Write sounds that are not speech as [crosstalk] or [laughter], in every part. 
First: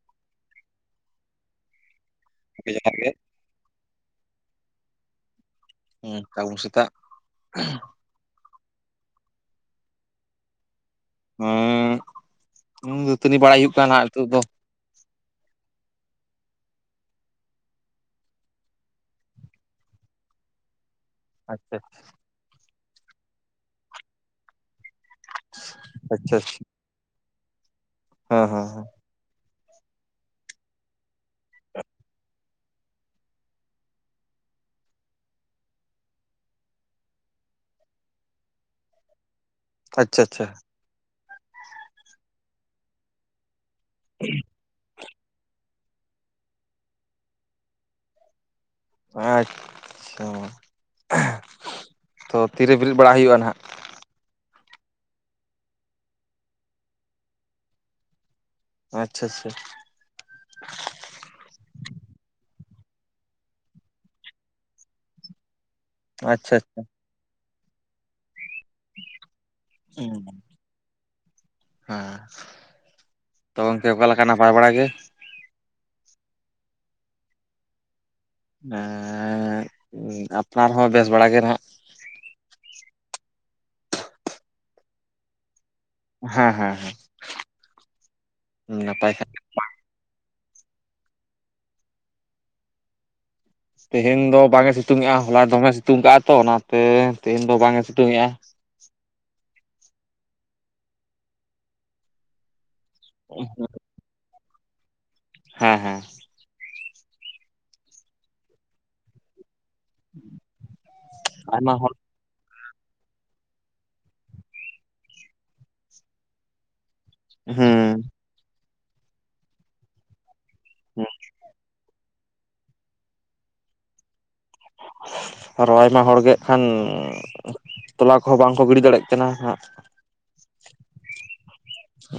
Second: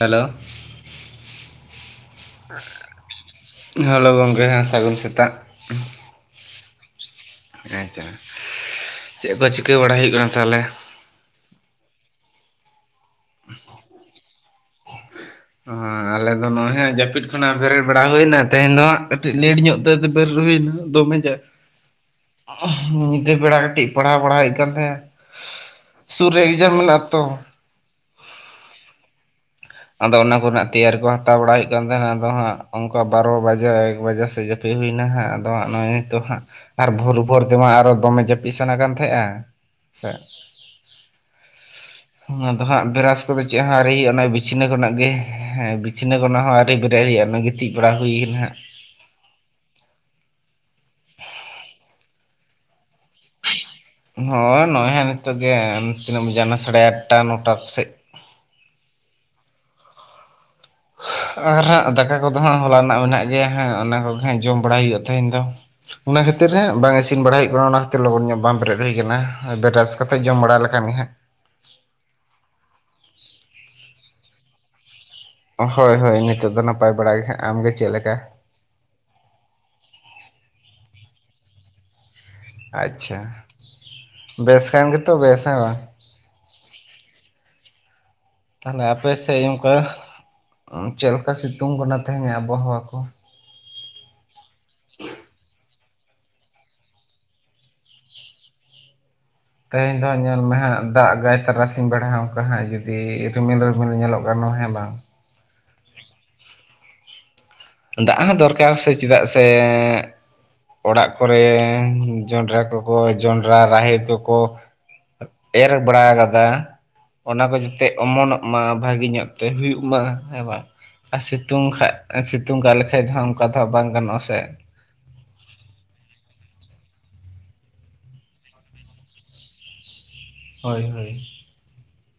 Hello ᱡᱚᱦᱟᱨ ᱜᱮ ᱦᱚᱞᱳ ᱜᱚᱝᱠᱮ ᱦᱮᱸ ᱥᱟᱹᱜᱩᱱ ᱥᱮᱛᱟᱜ᱾ ᱦᱩᱸ ᱥᱟᱜᱩᱱ ᱥᱮᱛᱟᱜ ᱮᱸᱪᱷᱟ ᱪᱮᱫ ᱠᱚ ᱪᱤᱠᱟᱹ ᱵᱟᱲᱟᱭ ᱦᱩᱭᱩᱜ ᱠᱟᱱᱟ ᱛᱟᱦᱞᱮ᱾ ᱦᱮᱸ ᱫᱟᱹᱛᱟᱹᱱᱤ ᱵᱟᱲᱟᱭ ᱦᱩᱭᱩᱜ ᱠᱟᱱᱟ ᱦᱟᱜ ᱱᱤᱛᱚᱜ ᱫᱚ᱾ ᱚ ᱟᱞᱮ ᱫᱚ ᱱᱚᱜᱼᱚᱭ ᱦᱮᱸ ᱡᱟᱹᱯᱤᱫ ᱠᱷᱚᱱᱟᱜ ᱵᱮᱨᱮᱫ ᱵᱟᱲᱟ ᱦᱩᱭᱱᱟ ᱛᱮᱦᱮᱧ ᱫᱚ ᱦᱟᱸᱜ ᱠᱟᱹᱴᱤᱡ ᱞᱮᱴ ᱧᱚᱜ ᱛᱮ ᱵᱮᱨᱮᱫ ᱦᱩᱭ ᱱᱟ᱾ ᱫᱚᱢᱮ ᱡᱟᱜ ᱟᱪᱪᱷᱟ ᱟᱪᱪᱷᱟ ᱧᱤᱫᱟᱹ ᱵᱮᱲᱟ ᱠᱟᱹᱴᱤᱡ ᱯᱟᱲ ᱦᱟᱣ ᱵᱟᱲᱟ ᱦᱳᱭᱚᱜ ᱠᱟᱱ ᱛᱟᱦᱮᱸ᱾ ᱥᱩᱨ ᱟᱪᱪᱷᱟ ᱨᱮ ᱟᱪᱪᱷᱟ ᱮᱠᱡᱟᱢ ᱢᱮᱱᱟᱜ ᱛᱚ᱾ ᱦᱮᱸ ᱦᱮᱸ ᱦᱮᱸ ᱟᱫᱚ ᱚᱱᱟ ᱠᱚ ᱨᱮᱱᱟᱜ ᱛᱮᱭᱟᱨ ᱠᱚ ᱦᱟᱛᱟᱣ ᱵᱟᱲᱟ ᱦᱳᱭᱳᱜ ᱠᱟᱱ ᱛᱟᱦᱮ ᱱᱟ ᱟᱫᱚ ᱦᱟᱸᱜ ᱚᱱᱠᱟ ᱵᱟᱨᱚ ᱵᱟᱡᱮ ᱮᱠ ᱵᱟᱡᱮ ᱥᱮᱫ ᱡᱟᱯᱤᱫ ᱦᱩᱭ ᱮᱱᱟ ᱦᱟᱸᱜ ᱟᱫᱚ ᱦᱟᱜ ᱱᱚᱜᱼᱚᱭ ᱱᱤᱛᱚᱜ ᱦᱟᱸᱜ ᱟᱨ ᱵᱷᱳᱨ ᱵᱷᱳᱨ ᱛᱮ ᱢᱟ ᱟᱨᱚ ᱫᱚ ᱢᱮ ᱡᱟᱹᱯᱤᱫ ᱥᱟᱱᱟ ᱠᱟᱱ ᱛᱟᱦᱮᱸᱡᱼᱟ ᱟᱪᱪᱷᱟ ᱚᱱᱟ ᱫᱚ ᱦᱟᱸᱜ ᱵᱨᱟᱥ ᱠᱚ ᱫᱚ ᱪᱮᱫ ᱦᱚᱸ ᱟᱣᱨᱤ ᱦᱳᱭᱳᱜᱼᱟ ᱱᱚᱜ-ᱚᱭ [unintelligible] ᱵᱤᱪᱱᱟᱹ ᱠᱷᱚᱱᱟᱜ ᱜᱮ ᱦᱮᱸ ᱵᱤᱪᱷᱱᱟᱹ ᱠᱷᱚᱱᱟᱜ ᱦᱚᱸ ᱟᱣᱨᱤ ᱵᱮᱨᱮᱫ ᱦᱳᱭᱳᱜ-ᱟ ᱚᱱᱟ ᱜᱤᱛᱤᱡ ᱵᱟᱲᱟ ᱦᱩᱭ ᱠᱟᱱᱟ ᱦᱟᱜ ᱟᱪᱪᱷᱟ ᱛᱚ ᱛᱤᱨᱮ ᱵᱤᱨᱤᱫ ᱵᱟᱲᱟ ᱦᱩᱭᱩᱜᱼᱟ ᱱᱟᱦᱟᱜ? ᱱᱚᱳᱭ ᱱᱚᱜᱼᱚᱭ ᱦᱟᱜ ᱱᱤᱛᱚᱜ ᱜᱮ ᱛᱤᱱᱟᱹᱜ ᱵᱟᱡᱟᱣ ᱱᱟ ᱥᱟᱲᱮ ᱟᱴᱴᱟ ᱱᱚᱴᱟ ᱥᱮᱫ ᱟᱪᱪᱷᱟ ᱟᱪᱪᱷᱟ ᱟᱨ ᱦᱟᱸᱜ ᱫᱟᱠᱟ ᱠᱚ ᱫᱚ ᱦᱟᱸᱜ ᱦᱚᱞᱟ ᱨᱮᱱᱟᱜ ᱢᱮᱱᱟᱜ ᱜᱮᱭᱟ ᱦᱟᱸᱜ ᱚᱱᱟ ᱠᱚ ᱜᱮ ᱦᱟᱸᱜ ᱡᱚᱢ ᱵᱟᱲᱟᱭ ᱦᱩᱭᱩᱜ ᱛᱟᱦᱮᱱ ᱫᱚ᱾ ᱚᱱᱟ ᱠᱷᱟᱹᱛᱤᱨ ᱟᱪᱪᱷᱟ ᱨᱮ ᱟᱪᱪᱷᱟ ᱵᱟᱝ ᱤᱥᱤᱱ ᱵᱟᱲᱟ ᱦᱳᱭᱳᱜ ᱠᱟᱱᱟ ᱚᱱᱟ ᱠᱷᱟᱹᱛᱤᱨ ᱞᱚᱜᱚᱱ ᱧᱚᱜ ᱵᱟᱝ ᱵᱮᱨᱮᱫ ᱦᱩᱭ ᱟᱠᱟᱱᱟ ᱵᱨᱟᱥ ᱦᱩᱸ ᱠᱟᱛᱮ ᱡᱚᱢ ᱵᱟᱲᱟ ᱞᱮ ᱠᱷᱟᱱ ᱜᱮ ᱦᱮᱸ ᱛᱚ ᱜᱚᱝᱠᱮ ᱚᱠᱟ ᱞᱮᱠᱟ ᱱᱟᱯᱟᱭ ᱵᱟᱲᱟ ᱜᱮ? ᱦᱳᱭ ᱦᱳᱭ ᱱᱤᱛᱚᱜ ᱫᱚ ᱱᱟᱯᱟᱭ ᱵᱟᱲᱟᱭ ᱜᱮ, ᱟᱢ ᱜᱮ ᱪᱮᱫ ᱞᱮᱠᱟ᱾ ᱟᱯᱱᱟᱨ ᱦᱚᱸ ᱵᱮᱥ ᱵᱟᱲᱟᱜ ᱜᱮ ᱱᱟᱜ ᱟᱪᱪᱷᱟ, ᱵᱮᱥ ᱠᱟᱱ ᱜᱮᱛᱚ ᱵᱮᱥ ᱦᱮ ᱵᱟᱝ᱾ ᱦᱮᱸ ᱦᱮᱸ ᱦᱮᱸ ᱛᱟᱦᱞᱮ ᱟᱯᱮ ᱱᱟᱯᱟᱭ ᱠᱷᱟᱱ ᱥᱮᱫ ᱚᱱᱠᱟ ᱪᱮᱫ ᱞᱮᱠᱟ ᱥᱤᱛᱩᱝ ᱠᱟᱱᱟ ᱛᱟᱦᱮᱧ ᱟᱵᱚ ᱦᱟᱥᱟ ᱠᱚ ᱛᱮᱦᱮᱧ ᱫᱚ ᱵᱟᱝ ᱮ ᱥᱤᱛᱩᱝ ᱮᱜᱼᱟ ᱦᱚᱞᱟ ᱫᱚᱢᱮ ᱥᱤᱛᱩᱝ ᱠᱟᱜᱼᱟ ᱛᱚ ᱚᱱᱟ ᱛᱮ ᱛᱮᱦᱮᱧ ᱫᱚ ᱵᱟᱝᱮ ᱥᱤᱛᱩᱝ ᱮᱼᱟ᱾ ᱛᱮᱦᱮᱧ ᱫᱚ ᱦᱟᱸᱜ ᱧᱮᱞ ᱢᱮ ᱦᱟᱸᱜ ᱫᱟᱜ ᱜᱟᱭ ᱛᱟᱨᱟ ᱥᱤᱧ ᱵᱮᱲᱟ ᱦᱟᱸᱜ ᱚᱱᱠᱟ ᱦᱟᱸᱜ ᱡᱩᱫᱤ ᱨᱤᱢᱤᱞ ᱨᱤᱢᱤᱞ ᱧᱮᱞ ᱚᱜ ᱱᱚᱦᱮ ᱵᱟᱝ? ᱦᱮᱸ ᱦᱮᱸ ᱫᱟᱜ ᱦᱚᱸ ᱫᱚᱨᱠᱟᱨ ᱥᱮ ᱪᱮᱫᱟᱜ ᱥᱮ ᱚᱲᱟᱜ ᱠᱚᱨᱮ ᱟᱭᱢᱟ ᱦᱚᱲ ᱡᱚᱸᱰᱨᱟ ᱠᱚ [unintelligible] ᱡᱚᱱᱰᱨᱟ ᱨᱟᱦᱮᱲ ᱠᱚᱠᱚ ᱮᱨ ᱵᱟᱲᱟ ᱟᱠᱟᱫᱟ᱾ ᱚᱱᱟ ᱠᱚ ᱡᱟᱛᱮ ᱦᱩᱸ ᱚᱢᱚᱱᱚᱜ ᱢᱟ ᱵᱷᱟᱹᱜᱤ ᱧᱚᱜ ᱛᱮ ᱦᱩᱭᱩᱜ ᱢᱟ, ᱦᱮᱸ ᱵᱟᱝ? ᱟᱨ ᱥᱤᱛᱩᱝ ᱠᱷᱟᱡ ᱥᱤᱛᱩᱝ ᱜᱟᱠ ᱞᱮᱠᱷᱟᱡ ᱫᱚ ᱚᱱᱠᱟ ᱫᱚ ᱦᱟᱸᱜ ᱵᱟᱝ ᱜᱟᱱᱚᱜᱼᱟ ᱥᱮ? ᱟᱨᱚ ᱟᱭᱢᱟ ᱦᱚᱲ ᱜᱮ ᱦᱟᱸᱜ ᱠᱷᱟᱱ ᱛᱚᱞᱟ ᱠᱚᱦᱚᱸ ᱵᱟᱝᱠᱚ ᱜᱤᱰᱤ ᱫᱟᱲᱭᱟᱜ ᱠᱟᱱᱟ ᱦᱟᱸᱜ᱾ [unintelligible]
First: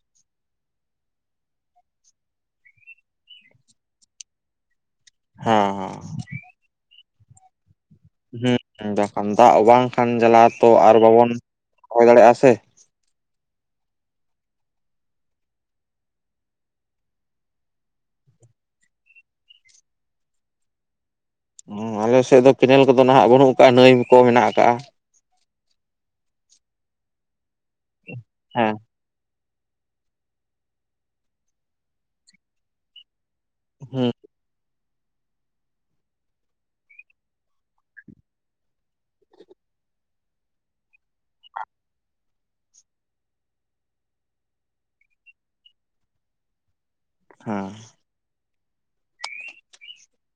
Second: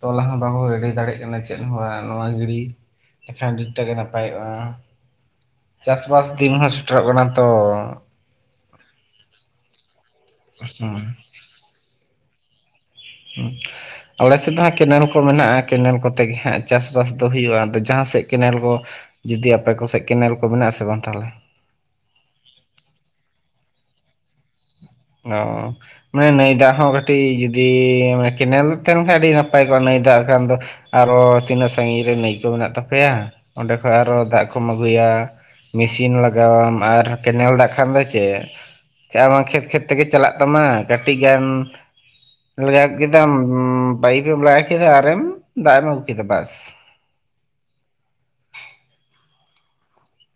ᱛᱚᱞᱟ ᱦᱚᱸ ᱵᱟᱠᱚ ᱮᱰᱤ ᱫᱟᱲᱮᱭᱟᱜ ᱠᱟᱱᱟ ᱪᱮᱫ ᱦᱚᱸ ᱱᱚᱣᱟ ᱜᱤᱲᱤᱼᱼ ᱮᱠᱷᱟᱱ ᱟᱹᱰᱤᱴᱟᱜ ᱜᱮ ᱱᱟᱯᱟᱭᱚᱜᱼᱟ ᱦᱮᱸ ᱪᱟᱥᱵᱟᱥ ᱫᱤᱱ ᱦᱚᱸ ᱥᱮᱴᱮᱨᱚᱜ ᱠᱟᱱᱟ ᱛᱚ᱾ ᱦᱮ ᱵᱟᱠᱷᱟᱱ ᱫᱟᱜ ᱵᱟᱝᱠᱷᱟᱱ ᱡᱟᱞᱟ ᱛᱚ ᱟᱨ ᱦᱩᱸ ᱵᱟᱵᱚᱱ ᱨᱚᱦᱚᱭ ᱫᱟᱲᱮᱭᱟᱜᱼᱟ ᱥᱮᱼᱼ [unintelligible] ᱟᱞᱮ ᱥᱮᱫ ᱫᱚ ᱦᱟᱸᱜ ᱠᱮᱱᱮᱞ ᱠᱚ ᱢᱮᱱᱟᱜᱼᱟ ᱠᱮᱱᱮᱞ ᱠᱚᱛᱮ ᱜᱮ ᱦᱟᱸᱜ ᱪᱟᱥᱼᱵᱟᱥ ᱫᱚ ᱦᱩᱭᱩᱜᱼᱟ ᱟᱫᱚ ᱡᱟᱦᱟᱸ ᱥᱮᱫ ᱠᱮᱱᱮᱞ ᱠᱚᱼᱼ ᱡᱩᱫᱤ ᱟᱯᱮ ᱠᱚᱥᱮᱡ, ᱠᱮᱱᱮᱞ ᱠᱚ ᱢᱮᱱᱟᱜ ᱟᱥᱮ ᱵᱟᱝ ᱛᱟᱦᱚᱞᱮ? [unintelligible] ᱟᱞᱮ ᱥᱮᱫ ᱫᱚ ᱠᱮᱱᱮᱞ ᱠᱚᱫᱚ ᱱᱟᱦᱟᱜ ᱵᱟᱹᱱᱩᱜ ᱟᱠᱟᱜᱼᱟ ᱱᱟᱹᱭ ᱠᱚ ᱢᱮᱱᱟᱜ ᱟᱠᱟᱜᱼᱟ᱾ ᱚᱻ, ᱢᱟᱱᱮ ᱱᱟᱹᱭ ᱫᱟᱜ ᱦᱚᱸ ᱠᱟᱹᱴᱤᱡ ᱡᱩᱫᱤ ᱠᱮᱱᱮᱞ ᱦᱮᱸ ᱛᱮᱼᱼ ᱟᱹᱰᱤ ᱱᱟᱯᱟᱭ ᱠᱚᱜᱼᱟ ᱱᱟᱹᱭ ᱫᱟᱜ ᱠᱷᱟᱱ ᱫᱚ ᱟᱨᱚ ᱛᱤᱱᱟᱹᱜ ᱥᱟᱺᱜᱤᱧ ᱨᱮ ᱱᱟᱹᱭ ᱠᱚ ᱢᱮᱱᱟᱜ ᱛᱟᱯᱮᱭᱟ? ᱚᱸᱰᱮ ᱠᱷᱚᱡ ᱦᱩᱸ ᱟᱨᱚ ᱫᱟᱜ ᱠᱚᱼᱼ ᱠᱚᱢ ᱟᱹᱜᱩᱭᱟ ᱢᱮᱥᱤᱱ ᱞᱟᱜᱟᱣᱟᱢ ᱟᱨ ᱠᱮᱱᱮᱞ ᱫᱟᱜ ᱠᱷᱟᱱ ᱫᱚ ᱪᱮᱫᱼᱼ ᱠᱷᱮᱛ ᱠᱷᱮᱛ ᱛᱮᱜᱮ ᱪᱟᱞᱟᱜ ᱛᱟᱢᱟ ᱠᱟᱹᱴᱤᱡ ᱜᱟᱱᱼᱼ ᱞᱟᱜᱟ ᱠᱮᱫᱟᱢ ᱯᱟᱭᱤᱯ ᱮᱢ ᱞᱟᱜᱟ ᱠᱮᱫᱟ ᱟᱨᱮᱢ ᱫᱟᱜ ᱮᱢ ᱟᱹᱜᱩ ᱠᱮᱫᱟ ᱵᱟᱥ᱾ ᱦᱩᱸ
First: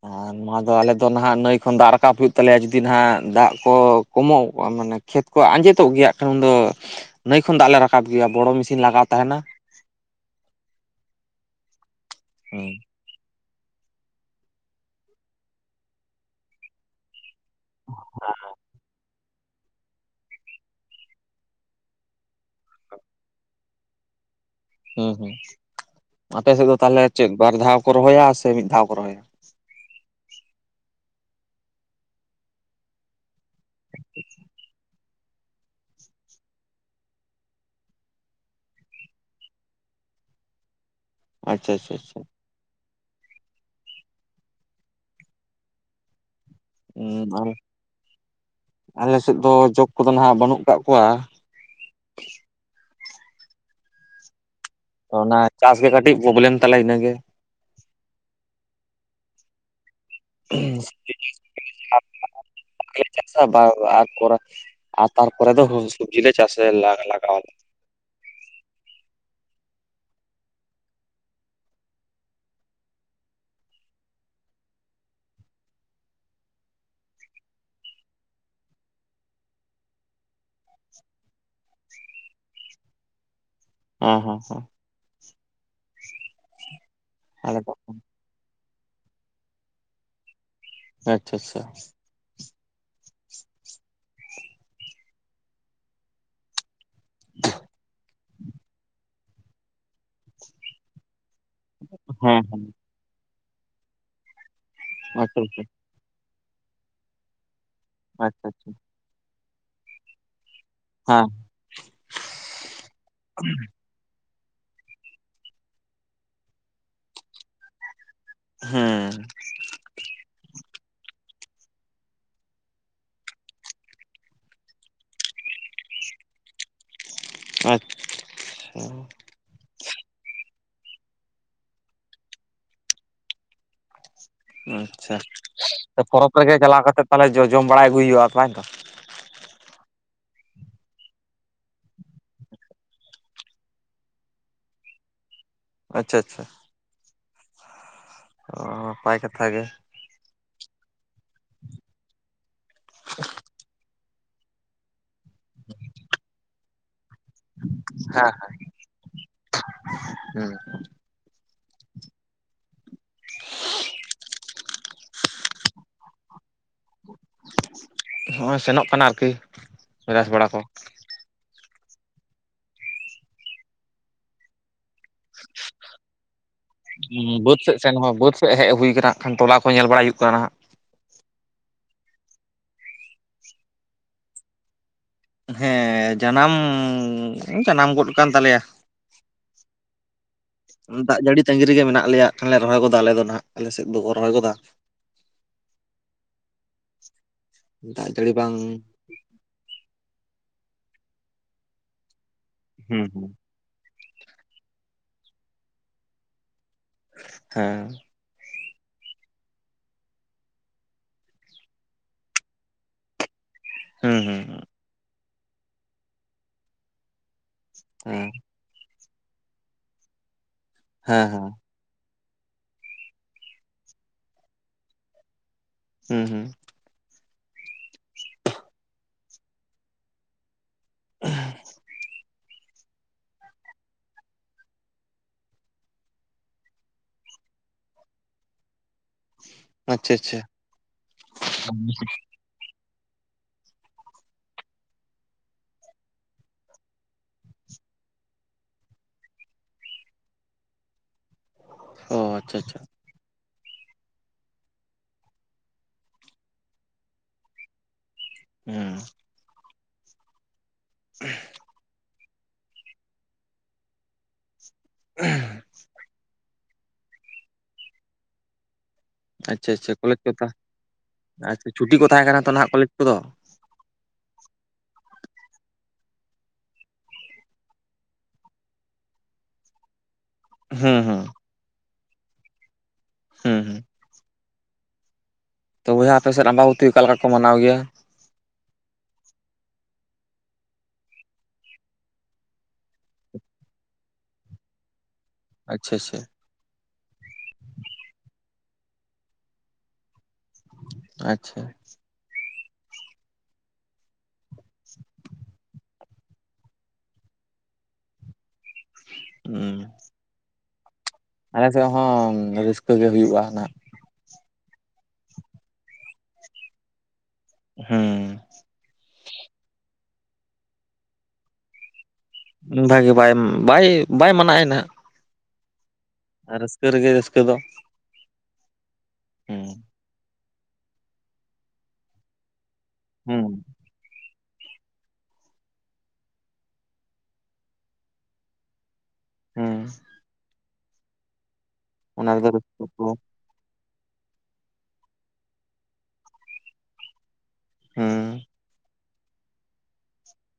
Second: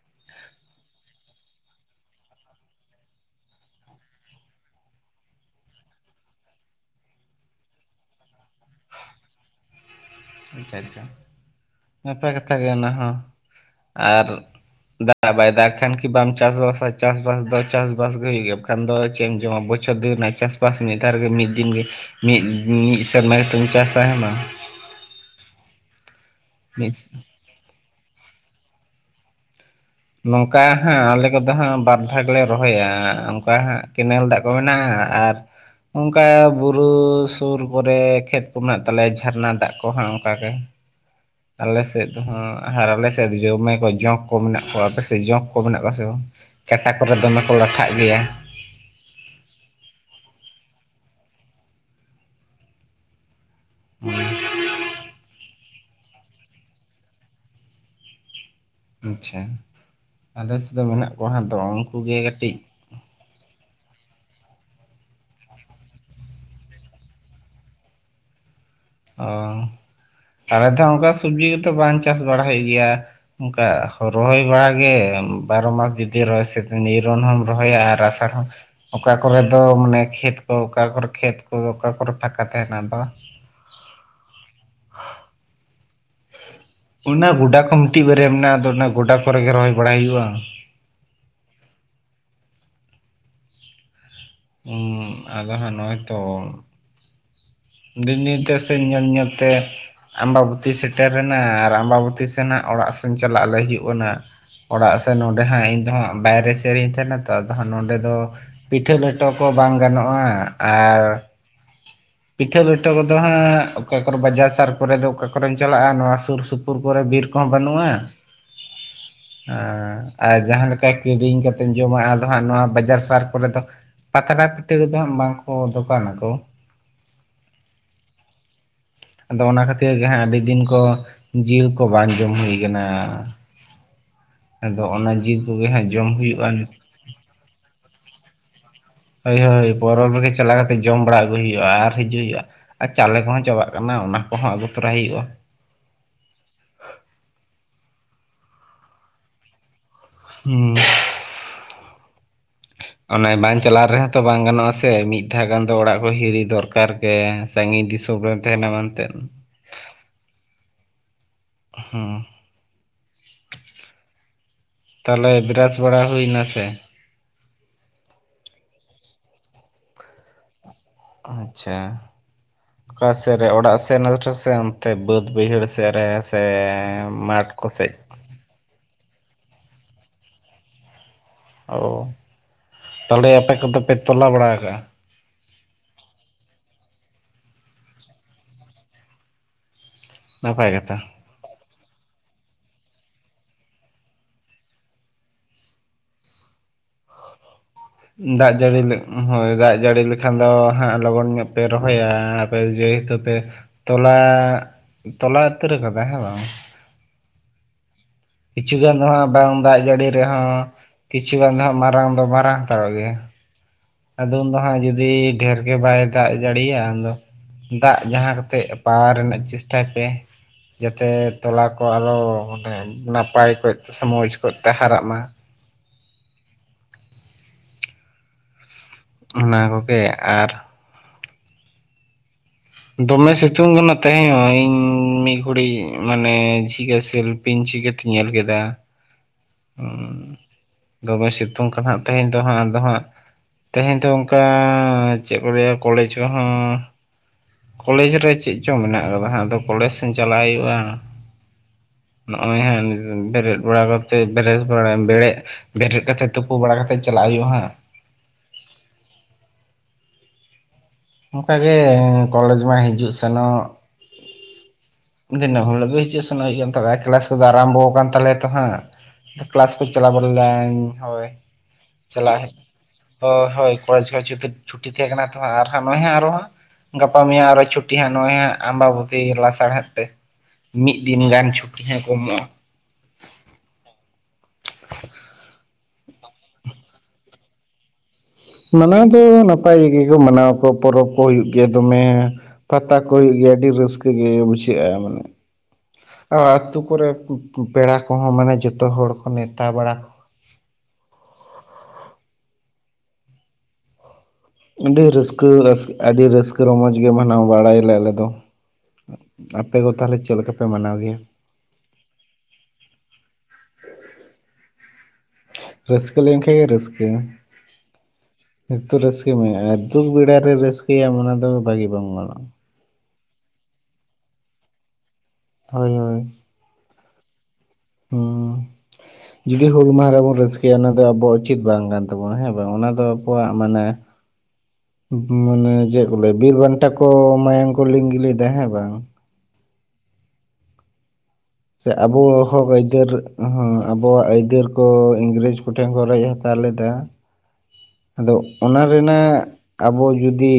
[unintelligible] ᱟᱫᱚ ᱟᱞᱮ ᱫᱚ ᱱᱟᱦᱟᱜ ᱱᱟᱹᱭ ᱠᱷᱚᱱ ᱫᱟᱜ ᱨᱟᱠᱟᱵ ᱦᱩᱭᱩᱜ ᱛᱟᱞᱮᱭᱟ ᱡᱩᱫᱤ ᱱᱟᱦᱟᱜ ᱫᱟᱜ ᱠᱚ ᱠᱚᱢᱚᱜᱼᱟ ᱢᱟᱱᱮᱼᱼ ᱠᱷᱮᱛ ᱠᱚ ᱟᱸᱡᱮᱛᱚᱜ ᱜᱮᱭᱟ ᱠᱷᱟᱱ ᱩᱱ ᱫᱚ ᱱᱟᱹᱭ ᱠᱷᱚᱱ ᱫᱟᱜ ᱞᱮ ᱨᱟᱠᱟᱵ ᱜᱮᱭᱟ, ᱵᱚᱲᱚ ᱢᱮᱥᱤᱱ ᱞᱟᱜᱟᱣ ᱛᱟᱦᱮᱱᱟ᱾ ᱟᱪᱪᱷᱟ ᱟᱪᱪᱷᱟ, ᱱᱟᱯᱟᱭ ᱠᱟᱛᱟ ᱜᱮ ᱦᱩᱸ ᱚᱱᱟ ᱦᱚᱸᱼᱼ ᱟᱨ ᱫᱟᱜ ᱵᱟᱭ ᱫᱟᱜ ᱠᱷᱟᱱ ᱠᱤ ᱵᱟᱢ ᱪᱟᱥ ᱵᱟᱥᱟ? ᱪᱟᱥᱵᱟᱥ ᱫᱚ ᱪᱟᱥᱵᱟᱥ ᱜᱮ ᱦᱩᱭᱩᱜ ᱜᱮᱭᱟ ᱵᱟᱠᱷᱟᱱ ᱫᱚᱼᱼ ᱪᱮᱫ ᱮᱢ ᱡᱚᱢᱟ, ᱵᱚᱪᱷᱚᱨ ᱫᱤᱱ ᱨᱮᱱᱟᱜ ᱪᱟᱥᱵᱟᱥ ᱢᱤᱫ ᱫᱷᱟᱣ ᱨᱮᱜᱤ ᱢᱤᱫ ᱫᱤᱱ ᱜᱮᱼᱼ ᱢᱤᱫ ᱢᱤᱫ ᱥᱮᱨᱢᱟ ᱠᱟᱛᱮ ᱪᱟᱥᱟ ᱮᱸ ᱵᱟᱝ ᱦᱮᱸ ᱦᱮᱸ ᱟᱯᱮᱥᱮᱫ ᱫᱚ ᱢᱤᱫ ᱛᱟᱦᱚᱞᱮ ᱪᱮᱫ ᱵᱟᱨ ᱫᱷᱟᱣ ᱠᱚ ᱨᱚᱦᱚᱭᱟ ᱥᱮ ᱢᱤᱫ ᱫᱷᱟᱣ ᱠᱚ ᱨᱚᱦᱚᱭᱟ? ᱱᱚᱝᱠᱟ ᱦᱟᱸᱜ ᱟᱞᱮ ᱠᱚᱫᱚ ᱦᱟᱸᱜ ᱵᱟᱨ ᱫᱷᱟᱣ ᱜᱮᱞᱮ ᱨᱚᱦᱚᱭᱟ ᱚᱱᱠᱟ ᱦᱟᱸᱜ ᱠᱮᱱᱮᱞ ᱫᱟᱜ ᱠᱚ ᱢᱮᱱᱟᱜᱼᱟ ᱟᱨᱼᱼ ᱚᱱᱠᱟ ᱵᱩᱨᱩ ᱥᱩᱨ ᱠᱚᱨᱮ ᱠᱷᱮᱛ ᱠᱚ ᱢᱮᱱᱟᱜ ᱛᱟᱞᱮᱭᱟ ᱡᱷᱟᱨᱱᱟ ᱫᱟᱜ ᱠᱚᱦᱟᱸ ᱚᱱᱠᱟᱜᱮᱼᱼ ᱟᱪᱪᱷᱟ ᱟᱞᱮ ᱟᱪᱪᱷᱟ ᱥᱮᱫ ᱟᱪᱪᱷᱟ ᱫᱚ ᱦᱚᱸ ᱟᱨ ᱟᱞᱮ ᱥᱮᱫ ᱫᱚ ᱡᱚᱢᱮ ᱠᱚ ᱡᱚᱸᱠ ᱠᱚ ᱢᱮᱱᱟᱜᱼᱼ ᱟᱯᱮᱥᱮᱫ ᱡᱚᱸᱠ ᱠᱚ ᱢᱮᱱᱟᱜ ᱠᱚᱣᱟ ᱥᱮ ᱵᱟᱝ ᱠᱟᱴᱟ ᱠᱚᱨᱮ ᱫᱚᱢᱮ ᱠᱚ ᱞᱟᱴᱷᱟᱜ ᱜᱮᱭᱟ᱾ ᱟᱞᱮᱥᱮᱫ ᱫᱚ ᱡᱚᱸᱠ ᱠᱚᱫᱚ ᱦᱟᱜ ᱵᱟᱹᱱᱩᱜ ᱟᱠᱟᱫ ᱠᱚᱣᱟ᱾ [inaudible] ᱛᱚ ᱚᱱᱟ ᱪᱟᱥ ᱜᱮ ᱠᱟᱹᱴᱤᱡ ᱯᱨᱚᱵᱽᱞᱮᱢ ᱛᱟᱞᱮ ᱤᱱᱟᱹᱜᱮ, ᱟᱪᱪᱷᱟ ᱟᱞᱮᱥᱮᱫ ᱢᱮᱱᱟᱜ ᱠᱚᱣᱟ ᱦᱟᱸ ᱫᱚ ᱩᱱᱠᱩᱜ ᱜᱮ ᱠᱟᱹᱴᱤᱡᱼᱼ ᱪᱟᱥᱟᱚᱨ [unintelligible] ᱛᱟᱨᱯᱚᱨᱮ ᱫᱚ ᱥᱚᱵᱡᱤᱞ ᱞᱮ ᱪᱟᱥ ᱞᱟᱜᱟᱣ ᱟᱞᱮ᱾ ᱚ ᱛᱟᱦᱞᱮ ᱫᱚ ᱚᱱᱠᱟ ᱥᱚᱵᱡᱤ ᱠᱚᱛᱚ ᱵᱟᱝ ᱪᱟᱥ ᱵᱟᱲᱟ ᱦᱩᱭᱩᱜ ᱜᱮᱭᱟ᱾ ᱚᱱᱠᱟ ᱨᱚᱦᱚᱭ ᱵᱟᱲᱟᱜᱮ ᱵᱟᱨᱚ ᱢᱟᱥ ᱡᱩᱫᱤ ᱨᱚᱦᱚᱭ ᱥᱮᱫᱤ ᱱᱤᱨᱚᱱ ᱦᱚᱢ ᱨᱚᱦᱚᱭᱟ ᱟᱨ ᱟᱥᱟᱲ ᱦᱚᱸᱼᱼ ᱚᱠᱟ ᱠᱚᱨᱮ ᱫᱚ ᱢᱟᱱᱮ ᱠᱷᱮᱛ ᱠᱚ ᱚᱠᱟ ᱠᱚᱨᱮ ᱠᱷᱮᱛ ᱠᱚᱫᱚ ᱚᱠᱟ ᱠᱚᱨᱮ ᱯᱷᱟᱸᱠᱟ ᱛᱟᱦᱮᱸᱱᱟᱫᱚ [inaudible] [inaudible] ᱚᱱᱟ ᱟᱞᱮ ᱜᱚᱰᱟ ᱫᱚ ᱠᱚ ᱢᱤᱫᱴᱤᱡ ᱵᱟᱨᱭᱟ ᱢᱮᱱᱟᱜᱼᱟ ᱟᱫᱚ ᱚᱱᱟ ᱜᱚᱰᱟ ᱠᱚ ᱨᱮ ᱜᱮ ᱨᱚᱦᱚᱭ ᱵᱟᱲᱟᱭ ᱦᱩᱭᱩᱜᱼᱟ᱾ ᱟᱪᱪᱷᱟ ᱟᱪᱪᱷᱟ ᱦᱩᱸ ᱟᱫᱚ ᱦᱟᱸᱜ ᱱᱚᱜᱼᱚᱭ ᱛᱚ [inaudible] ᱫᱤᱱ ᱫᱤᱱ ᱛᱮ ᱥᱮ ᱧᱮᱞ ᱧᱮᱞ ᱛᱮ ᱟᱢᱵᱟᱵᱚᱛᱤ ᱥᱮᱴᱮᱨᱮᱱᱟ ᱟᱨ ᱟᱢᱵᱟᱵᱚᱛᱤ ᱦᱮᱸ ᱦᱮᱸ ᱥᱮᱱᱟᱜ ᱚᱲᱟᱜ ᱥᱮᱱ ᱪᱟᱞᱟᱜ ᱞᱟᱹᱜᱤᱫ ᱦᱩᱭᱩᱜ ᱠᱟᱱᱟ᱾ ᱚᱲᱟᱜ ᱥᱮ ᱟᱪᱪᱷᱟ ᱱᱚᱸᱰᱮ ᱟᱪᱪᱷᱟ ᱦᱟᱸᱜ ᱤᱧ ᱫᱚ ᱦᱟᱸᱜ ᱵᱟᱭᱨᱮ ᱥᱮᱨᱮᱧ ᱛᱟᱦᱮᱱᱟ ᱛᱚ ᱟᱫᱚ ᱦᱟᱸᱜ ᱱᱚᱸᱰᱮ ᱫᱚ ᱟᱪᱪᱷᱟ ᱟᱪᱪᱷᱟ ᱯᱤᱴᱷᱟᱹ ᱯᱷᱴᱚ ᱠᱚ ᱵᱟᱝ ᱜᱟᱱᱚᱜᱼᱟ ᱟᱨ ᱦᱮᱸ ᱯᱤᱴᱷᱟᱹ ᱞᱮᱴᱚ ᱠᱚ ᱫᱚ ᱦᱟᱸᱜ ᱚᱠᱟ ᱠᱚ ᱨᱮ ᱵᱟᱡᱟᱨ ᱥᱟᱨ ᱠᱚᱨᱮ ᱫᱚ ᱚᱠᱟ ᱠᱚᱨᱮᱢ ᱪᱟᱞᱟᱜᱼᱟ᱾ ᱱᱚᱣᱟ ᱥᱩᱨ ᱥᱩᱯᱩᱨ ᱠᱚᱨᱮ ᱵᱤᱨ ᱠᱚ ᱦᱚᱸ ᱵᱟᱹᱱᱩᱜᱼᱟ᱾ ᱦᱮᱸ ᱟᱨ ᱡᱟᱦᱟᱸᱞᱮᱠᱟ ᱠᱤᱨᱤᱧ ᱠᱟᱛᱮ ᱡᱚᱢᱟ ᱟᱫᱚ ᱦᱟᱸᱜ ᱱᱚᱣᱟ ᱵᱟᱡᱟᱨ ᱥᱟᱨ ᱠᱚᱨᱮ ᱫᱚ ᱯᱟᱛᱲᱟ ᱯᱤᱴᱷᱟᱹ ᱠᱚᱫᱚ ᱦᱟᱸᱜ ᱵᱟᱝ ᱠᱚ ᱫᱚᱠᱟᱱ ᱟᱠᱚ᱾ ᱟᱪ-ᱪᱷᱟ ᱟᱫᱚ ᱚᱱᱟ ᱠᱷᱟᱹᱛᱤᱨ ᱜᱮ ᱦᱟᱸᱜ ᱟᱹᱰᱤ ᱫᱤᱱ ᱠᱚ ᱡᱤᱞ ᱠᱚ ᱵᱟᱝ ᱡᱚᱢ ᱦᱩᱭ ᱠᱟᱱᱟ᱾ ᱟᱫᱚ ᱚᱱᱟ ᱟᱪᱪᱷᱟ ᱡᱤᱞ ᱠᱚᱜᱮ ᱦᱟᱸᱜ ᱡᱚᱢ ᱯᱚᱨᱚᱵ ᱨᱮ ᱦᱩᱭᱩᱜᱼᱟ ᱜᱮ ᱪᱟᱞᱟᱣ ᱠᱟᱛᱮ ᱛᱟᱦᱚᱼᱞᱮ ᱡᱚᱡᱚᱢ ᱵᱟᱲᱟᱭ ᱟᱹᱜᱩᱭ ᱦᱩᱭᱩᱜᱼᱟ ᱛᱟᱭ ᱛᱚ ᱦᱳᱭ ᱦᱳᱭ ᱯᱚᱨᱚᱵᱽ ᱨᱮ ᱜᱮ ᱪᱟᱞᱟᱣ ᱠᱟᱛᱮ ᱡᱚᱢ ᱵᱟᱲᱟ ᱟᱹᱜᱩᱭ ᱦᱩᱭᱩᱜᱼᱟ ᱟᱨ ᱦᱤᱡᱩᱜ ᱦᱩᱭᱩᱜᱼᱟ᱾ ᱟᱨ ᱪᱟᱣᱞᱮ ᱠᱚ ᱦᱚᱸ ᱪᱟᱵᱟᱜ ᱠᱟᱱᱟ ᱚᱱᱟ ᱠᱚ ᱦᱚᱸ ᱟᱹᱜᱩᱭ ᱛᱚᱨᱟᱭ ᱦᱩᱭᱩᱜᱼᱟ᱾ ᱟᱪᱪᱷᱟ ᱟᱪᱪᱷᱟ ᱚ ᱱᱟᱯᱟᱭ ᱠᱟᱛᱷᱟ ᱜᱮ ᱦᱩ ᱚᱱᱮ ᱵᱟᱝ ᱪᱟᱟᱞᱣ ᱨᱮ ᱦᱚᱸ ᱛᱚ ᱵᱟᱝ ᱜᱟᱱᱚᱜᱼᱟ ᱥᱮ ᱢᱤᱫ ᱢᱤᱫ ᱫᱷᱟ ᱜᱟᱱ ᱫᱚ ᱚᱲᱟᱜ ᱠᱚ ᱦᱤᱨᱤ ᱫᱚᱨ ᱠᱟᱨ ᱜᱮ᱾ ᱥᱟᱜᱤᱧ ᱫᱤᱥᱚᱢ ᱦᱮᱸ ᱨᱮᱢ ᱛᱟᱦᱮᱱᱟ ᱢᱟᱱᱛᱮ ᱦᱩᱸ᱾ ᱦᱩᱸ ᱛᱟᱦᱞᱮ ᱵᱨᱟᱥ ᱵᱟᱲᱟ ᱦᱩᱭ ᱮᱱᱟ ᱥᱮ ᱵᱟᱝ? ᱦᱚᱸᱜᱼᱚᱭ ᱥᱮᱱᱚᱜ ᱠᱟᱱᱟ ᱟᱨ ᱠᱟᱹᱡ ᱵᱮᱨᱟᱥ ᱵᱟᱲᱟ ᱠᱚ ᱟᱪᱪᱷᱟ ᱚᱠᱟ ᱥᱮᱫ ᱨᱮ ᱚᱲᱟᱜ ᱥᱮᱫ ᱥᱮ ᱚᱱᱛᱮ ᱵᱟᱹᱫᱽ ᱵᱟᱹᱭ ᱦᱟᱹᱲ ᱥᱮᱫ ᱨᱮ ᱥᱮ ᱢᱟᱴᱷ ᱵᱟᱹᱫᱽ ᱥᱮᱫ ᱠᱚᱥᱮᱡ᱾ ᱥᱮᱱ [unintelligible] ᱦᱮᱡ ᱦᱩᱭ ᱟᱠᱟᱱᱟ ᱟᱠᱷᱟᱱ ᱛᱚᱞᱟ ᱠᱚ ᱧᱮᱞ ᱵᱟᱲᱟ ᱦᱩᱭᱩᱜ ᱠᱟᱱᱟ ᱦᱟᱸᱜ᱾ ᱚ ᱛᱟᱦᱚᱞᱮ ᱟᱯᱮ ᱠᱚ ᱫᱚ ᱯᱮ ᱛᱚᱞᱟ ᱵᱟᱲᱟ ᱟᱠᱟᱜᱼᱟ᱾ ᱦᱮᱸ ᱡᱟᱱᱟᱢ ᱡᱟᱱᱟᱢ ᱜᱚᱫ ᱟᱠᱟᱱ ᱛᱟᱞᱮ ᱭᱟ᱾ ᱱᱟᱯᱟᱭ ᱠᱟᱛᱷᱟ ᱫᱟᱜ ᱡᱟᱹᱲᱤ ᱛᱟᱺᱜᱤ ᱨᱮ ᱜᱮ ᱢᱮᱱᱟᱜ ᱞᱮᱭᱟ ᱠᱷᱟᱱ ᱞᱮ ᱨᱚᱦᱚᱭ ᱜᱚᱫᱟ ᱟᱞᱮ ᱫᱚ ᱱᱟᱦᱟᱜ ᱟᱞᱮ ᱥᱮᱫ ᱫᱚᱠᱚ ᱨᱚᱦᱚᱭ ᱜᱚᱫᱟ᱾ [inaudible] ᱫᱟᱜ ᱡᱟᱹᱲᱤ ᱦᱳᱭ ᱫᱟᱜ ᱡᱟᱹᱲᱤ ᱞᱮᱠᱷᱟᱱ ᱫᱚ ᱦᱟᱸᱜ ᱞᱚᱜᱚᱱ ᱧᱚᱜ ᱯᱮ ᱨᱚᱦᱚᱭᱟ᱾ ᱟᱨ ᱟᱯᱮ ᱡᱮᱦᱮ ᱦᱩᱸ ᱛᱩ ᱦᱩᱸ ᱯᱮ ᱛᱚᱞᱟ ᱛᱚᱞᱟ ᱩᱛᱟᱹᱨ ᱟᱠᱟᱫᱟ ᱦᱮᱸ ᱵᱟᱝ? ᱦᱮᱸ ᱠᱤᱪᱷᱩ ᱜᱟᱱ ᱫᱚ ᱦᱟᱸᱜ ᱵᱟᱝ ᱫᱟᱜ ᱡᱟᱹᱲᱤ ᱨᱮ ᱦᱚᱸ ᱠᱤᱪᱷᱩ ᱜᱟᱱ ᱫᱚ ᱦᱟᱸᱜ ᱢᱟᱨᱟᱝ ᱫᱚ ᱢᱟᱨᱟᱝ ᱦᱟᱛᱟᱲ ᱚᱜ ᱜᱮᱭᱟ᱾ ᱦᱩᱸ ᱟᱫᱚ ᱦᱩᱸ ᱩᱱ ᱫᱚ ᱦᱟᱸᱜ ᱡᱩᱫᱤ ᱰᱷᱮᱨ ᱜᱮ ᱵᱟᱭ ᱫᱟᱜ ᱡᱟᱲᱤᱭᱟ ᱩᱱᱫᱚ ᱫᱟᱜ ᱦᱮᱸ ᱡᱟᱸᱦᱟ ᱠᱟᱛᱮ ᱯᱟᱣᱟᱣ ᱨᱮᱱᱟᱜ ᱪᱮᱥᱴᱟᱭ ᱯᱮ ᱡᱟᱛᱮ ᱦᱮᱸ ᱦᱮᱸ ᱛᱚᱞᱟ ᱠᱚ ᱠᱚ ᱟᱨᱦᱚ ᱢᱟᱱᱮ ᱱᱟᱯᱟᱭ ᱠᱚᱡ ᱛᱮ ᱥᱮ ᱢᱚᱡᱽ ᱠᱚᱡ ᱛᱮ ᱦᱟᱨᱟᱜ ᱢᱟ ᱦᱩᱸ ᱦᱩᱸ ᱚᱱᱟ ᱠᱚᱜᱮ ᱟᱨ ᱩᱻᱦᱩᱢ ᱫᱚᱢᱮ ᱥᱤᱛᱩᱝ ᱠᱟᱱᱟ ᱛᱟᱦᱮᱸᱧ ᱦᱚ ᱤᱧ ᱢᱤᱫ ᱜᱷᱩᱤ ᱢᱟᱱᱮ ᱡᱷᱤᱡᱟ ᱥᱮᱞ ᱯᱤᱧᱪᱤ ᱠᱟᱛᱮ ᱧᱮᱞ ᱠᱮᱫᱟ᱾ ᱟᱪᱪᱷᱟ ᱦᱩᱸ ᱟᱪᱪᱷᱟ ᱫᱚᱢᱮ ᱥᱤᱛᱩᱝ ᱠᱟᱱᱟ ᱦᱟᱸᱜ ᱛᱮᱦᱤᱧ ᱫᱚ ᱦᱟᱸᱜ ᱟᱫᱚ ᱦᱟᱸᱜ ᱛᱮᱦᱮᱧ ᱫᱚ ᱚᱱᱠᱟ ᱪᱮᱫ ᱠᱚ ᱞᱟᱹᱭᱟ ᱠᱚᱞᱮᱡᱽ ᱠᱚ ᱦᱚᱸ ᱠᱚᱞᱮᱡᱽ ᱨᱮ ᱪᱮᱫ ᱪᱚᱝ ᱢᱮᱱᱟᱜ ᱠᱟᱫᱟ ᱦᱟᱜ ᱟᱫᱚ ᱠᱚᱞᱮᱡ ᱥᱮᱫ ᱪᱟᱞᱟᱜ ᱦᱩᱭᱩᱜᱼᱟ᱾ ᱚ ᱟᱪᱪᱷᱟ ᱱᱚᱜᱼᱚᱭ ᱟᱪᱪᱷᱟ ᱦᱟᱜ ᱵᱮᱨᱮᱫ ᱵᱟᱲᱟ ᱠᱟᱛᱮ᱾ ᱮ ᱵᱮᱨᱮᱥ ᱵᱮᱨᱮᱫ ᱵᱮᱨᱮᱫ ᱠᱟᱛᱮᱜ ᱛᱩᱯᱩ ᱵᱟᱲᱟ ᱠᱟᱛᱮᱫ ᱪᱟᱞᱟᱜ ᱦᱩᱭᱩᱜᱼᱟ᱾ ᱦᱟᱸᱜ ᱦᱩᱸ ᱚᱱᱠᱟ ᱜᱮ ᱠᱚᱞᱮᱡᱽ ᱢᱟ ᱦᱤᱡᱩᱜ ᱥᱮᱱᱚᱜ ᱫᱤᱱᱟᱹᱢ ᱦᱤᱞᱳᱜ ᱜᱮ ᱦᱤᱡᱩᱜ ᱥᱮᱱᱚᱜ ᱦᱩᱭᱩᱜ-ᱟ᱾ ᱛᱚ ᱵᱮ ᱠᱮᱞᱟᱥ ᱠᱚ ᱫᱚ ᱟᱨᱟᱢᱵᱚ ᱠᱟᱱ ᱛᱟᱞᱮ ᱭᱟ ᱛᱚ ᱦᱟᱸᱜ ᱟᱪᱪᱷᱟ ᱠᱮᱞᱟᱥ ᱠᱚ ᱟᱪᱪᱷᱟ ᱪᱟᱞᱟᱣ ᱠᱚᱞᱮᱡᱽ ᱵᱟᱲᱟ ᱛᱟ ᱞᱮᱱ ᱦᱳᱭ ᱟᱪᱪᱷᱟ ᱪᱷᱩᱴᱤ ᱠᱚ ᱛᱟᱦᱮᱸ ᱪᱟᱞᱟᱜ ᱠᱟᱱᱟ ᱛᱚ ᱦᱩᱭᱩᱜ ᱱᱟᱦᱟᱜ ᱠᱚᱞᱮᱡᱽ ᱠᱚᱫᱚ ᱦᱳᱭ ᱦᱳᱭ ᱠᱚᱞᱮᱡᱽ ᱠᱤᱪᱷᱩ ᱫᱤᱱ ᱪᱷᱩᱴᱤ ᱛᱟᱦᱮᱸ ᱠᱟᱱᱟ ᱛᱚ ᱟᱨ ᱱᱚᱜᱚᱭ ᱦᱟᱜ ᱟᱨ ᱦᱚᱸ ᱜᱟᱯᱟ ᱢᱮᱭ ᱟᱨᱚ ᱪᱷᱩᱴᱤ ᱦᱟᱸᱜ ᱱᱚᱜᱼᱚᱭ ᱦᱜ ᱟᱢ ᱵᱟ ᱵᱚᱛᱤ ᱞᱟᱥᱟᱲᱦᱮᱫ᱾ ᱛᱮ ᱢᱤᱫ ᱦᱩᱸ ᱦᱩᱸ ᱫᱤᱱ ᱜᱟᱱ ᱪᱷᱩᱴᱤ ᱦᱟᱜ ᱠᱚ ᱮᱢᱚᱜᱼᱟ᱾ ᱦᱩᱸ ᱦᱩᱸ ᱛᱚ ᱵᱚᱭᱦᱟ ᱟᱯᱮ ᱥᱮᱫ ᱟᱵᱟᱵᱩᱛᱤ ᱚᱠᱟ ᱞᱮᱠᱟ ᱠᱚ ᱢᱟᱱᱟᱣ ᱜᱮᱭᱟ᱾ ᱢᱟᱱᱟᱣ ᱫᱚ ᱱᱟᱯᱟᱭ ᱜᱮ ᱠᱚ ᱢᱟᱱᱟᱣ ᱟᱠᱚ ᱯᱚᱨᱚᱵᱽ ᱠᱚ ᱦᱩᱭᱩᱜ ᱜᱮᱭᱟ ᱫᱚᱢᱮ ᱯᱟᱛᱟ ᱠᱚ ᱦᱩᱭᱩᱜ ᱜᱮᱭᱟ ᱟᱹᱰᱤ ᱨᱟᱹᱥᱠᱟᱹ ᱜᱮ ᱵᱩᱡᱷᱟᱹᱜᱼᱟ᱾ ᱟᱪᱪᱷᱟ ᱟᱪᱪᱷᱟ ᱟᱹᱛᱩ ᱠᱚ ᱨᱮ ᱯᱮᱲᱟ ᱠᱚ ᱦᱚᱸ ᱢᱟᱱᱮ ᱡᱷᱚᱛᱚ ᱦᱚᱲ ᱠᱚ ᱱᱮᱣᱛᱟ ᱵᱟᱲᱟ ᱟᱪᱪᱷᱟ ᱟᱹᱰᱤ ᱨᱟᱹᱥᱠᱟᱹ ᱟᱹᱰᱤ ᱨᱟᱹᱥᱠᱟᱹ ᱨᱚᱢᱚᱡᱽ ᱜᱮ ᱢᱟᱱᱟᱣ ᱵᱟᱲᱟᱭ ᱟᱞᱮ ᱫᱚ᱾ ᱦᱩᱸ ᱟᱯᱮ ᱫᱚ ᱛᱟᱦᱞᱮ ᱪᱮᱫ ᱞᱮᱠᱟ ᱯᱮ ᱢᱟᱱᱟᱣ ᱜᱮᱭᱟ᱾ ᱟᱞᱮ ᱥᱮᱫ ᱦᱚᱸ ᱨᱟᱹᱥᱠᱟᱹ ᱜᱮ ᱦᱩᱭᱩᱜᱼᱟ ᱦᱟᱜ ᱨᱟᱹᱥᱠᱟᱹ ᱞᱮᱠᱷᱟᱡ ᱜᱮ ᱨᱟᱹᱥᱠᱟᱹ ᱦᱩᱸ ᱦᱤᱛᱳᱜ ᱨᱟᱹᱥᱠᱟᱹ ᱢᱮ ᱟᱨ ᱫᱩᱠ ᱵᱮᱲᱟ ᱨᱮ ᱨᱟᱹᱥᱠᱟᱹᱭᱟᱢ ᱚᱱᱟ ᱫᱚ ᱵᱷᱟᱹᱜᱤ ᱵᱟᱝ ᱜᱟᱱᱚᱜᱼᱟ᱾ ᱵᱷᱟᱜᱮ ᱵᱟᱭ ᱵᱟᱭ ᱵᱟᱭ ᱢᱟᱱᱟᱜ ᱟᱭ ᱦᱟᱜ ᱦᱳᱭ ᱦᱳᱭ ᱟᱨ ᱨᱟᱹᱥᱠᱟᱹ ᱨᱮ ᱜᱮ ᱨᱟᱹᱥᱠᱟᱹ ᱫᱚ᱾ ᱦᱩᱸ ᱡᱩᱫᱤ ᱦᱩᱸ ᱦᱩᱞ ᱢᱟᱦᱟ ᱨᱮ ᱵᱚᱱ ᱨᱟᱹᱥᱠᱟᱹᱭᱟ ᱚᱱᱟ ᱫᱚ ᱟᱵᱚᱣᱟᱜ ᱩᱪᱤᱛ ᱵᱟᱝ ᱠᱟᱱᱟ᱾ ᱛᱟᱵᱚᱱᱟ ᱦᱮᱸ ᱵᱟᱝ ᱚᱱᱟ ᱫᱚ ᱟᱵᱚᱣᱟᱜ ᱦᱩᱸ ᱢᱟᱱᱮ ᱢᱟᱱᱮ ᱪᱮᱫ ᱠᱚ ᱞᱟᱭᱟ ᱵᱤᱨ ᱵᱟᱱᱴᱟ ᱠᱚ ᱢᱟᱭᱟᱝ ᱠᱚ ᱞᱤᱝᱜᱤ ᱞᱮᱫᱟ ᱦᱮᱸ ᱵᱟᱝ? ᱦᱩᱸ ᱥᱮ ᱟᱵᱚ ᱚᱱᱟ ᱨᱮᱫᱚ ᱦᱚᱸᱜ ᱨᱟᱹᱥᱠᱟᱹ ᱠᱚ ᱟᱹᱭᱫᱟᱹᱨ ᱦᱚᱸ ᱟᱵᱚᱣᱟᱜ ᱟᱹᱭᱫᱟᱹᱨ ᱠᱚ ᱤᱝᱨᱮᱡᱽ ᱠᱚᱴᱷᱮᱱ ᱠᱚ ᱨᱮᱡ ᱦᱟᱛᱟᱣ ᱞᱮᱫᱟ᱾ ᱟᱫᱚ ᱦᱩᱸ ᱚᱱᱟ ᱨᱮᱱᱟᱜ ᱟᱵᱚ ᱡᱩᱫᱤ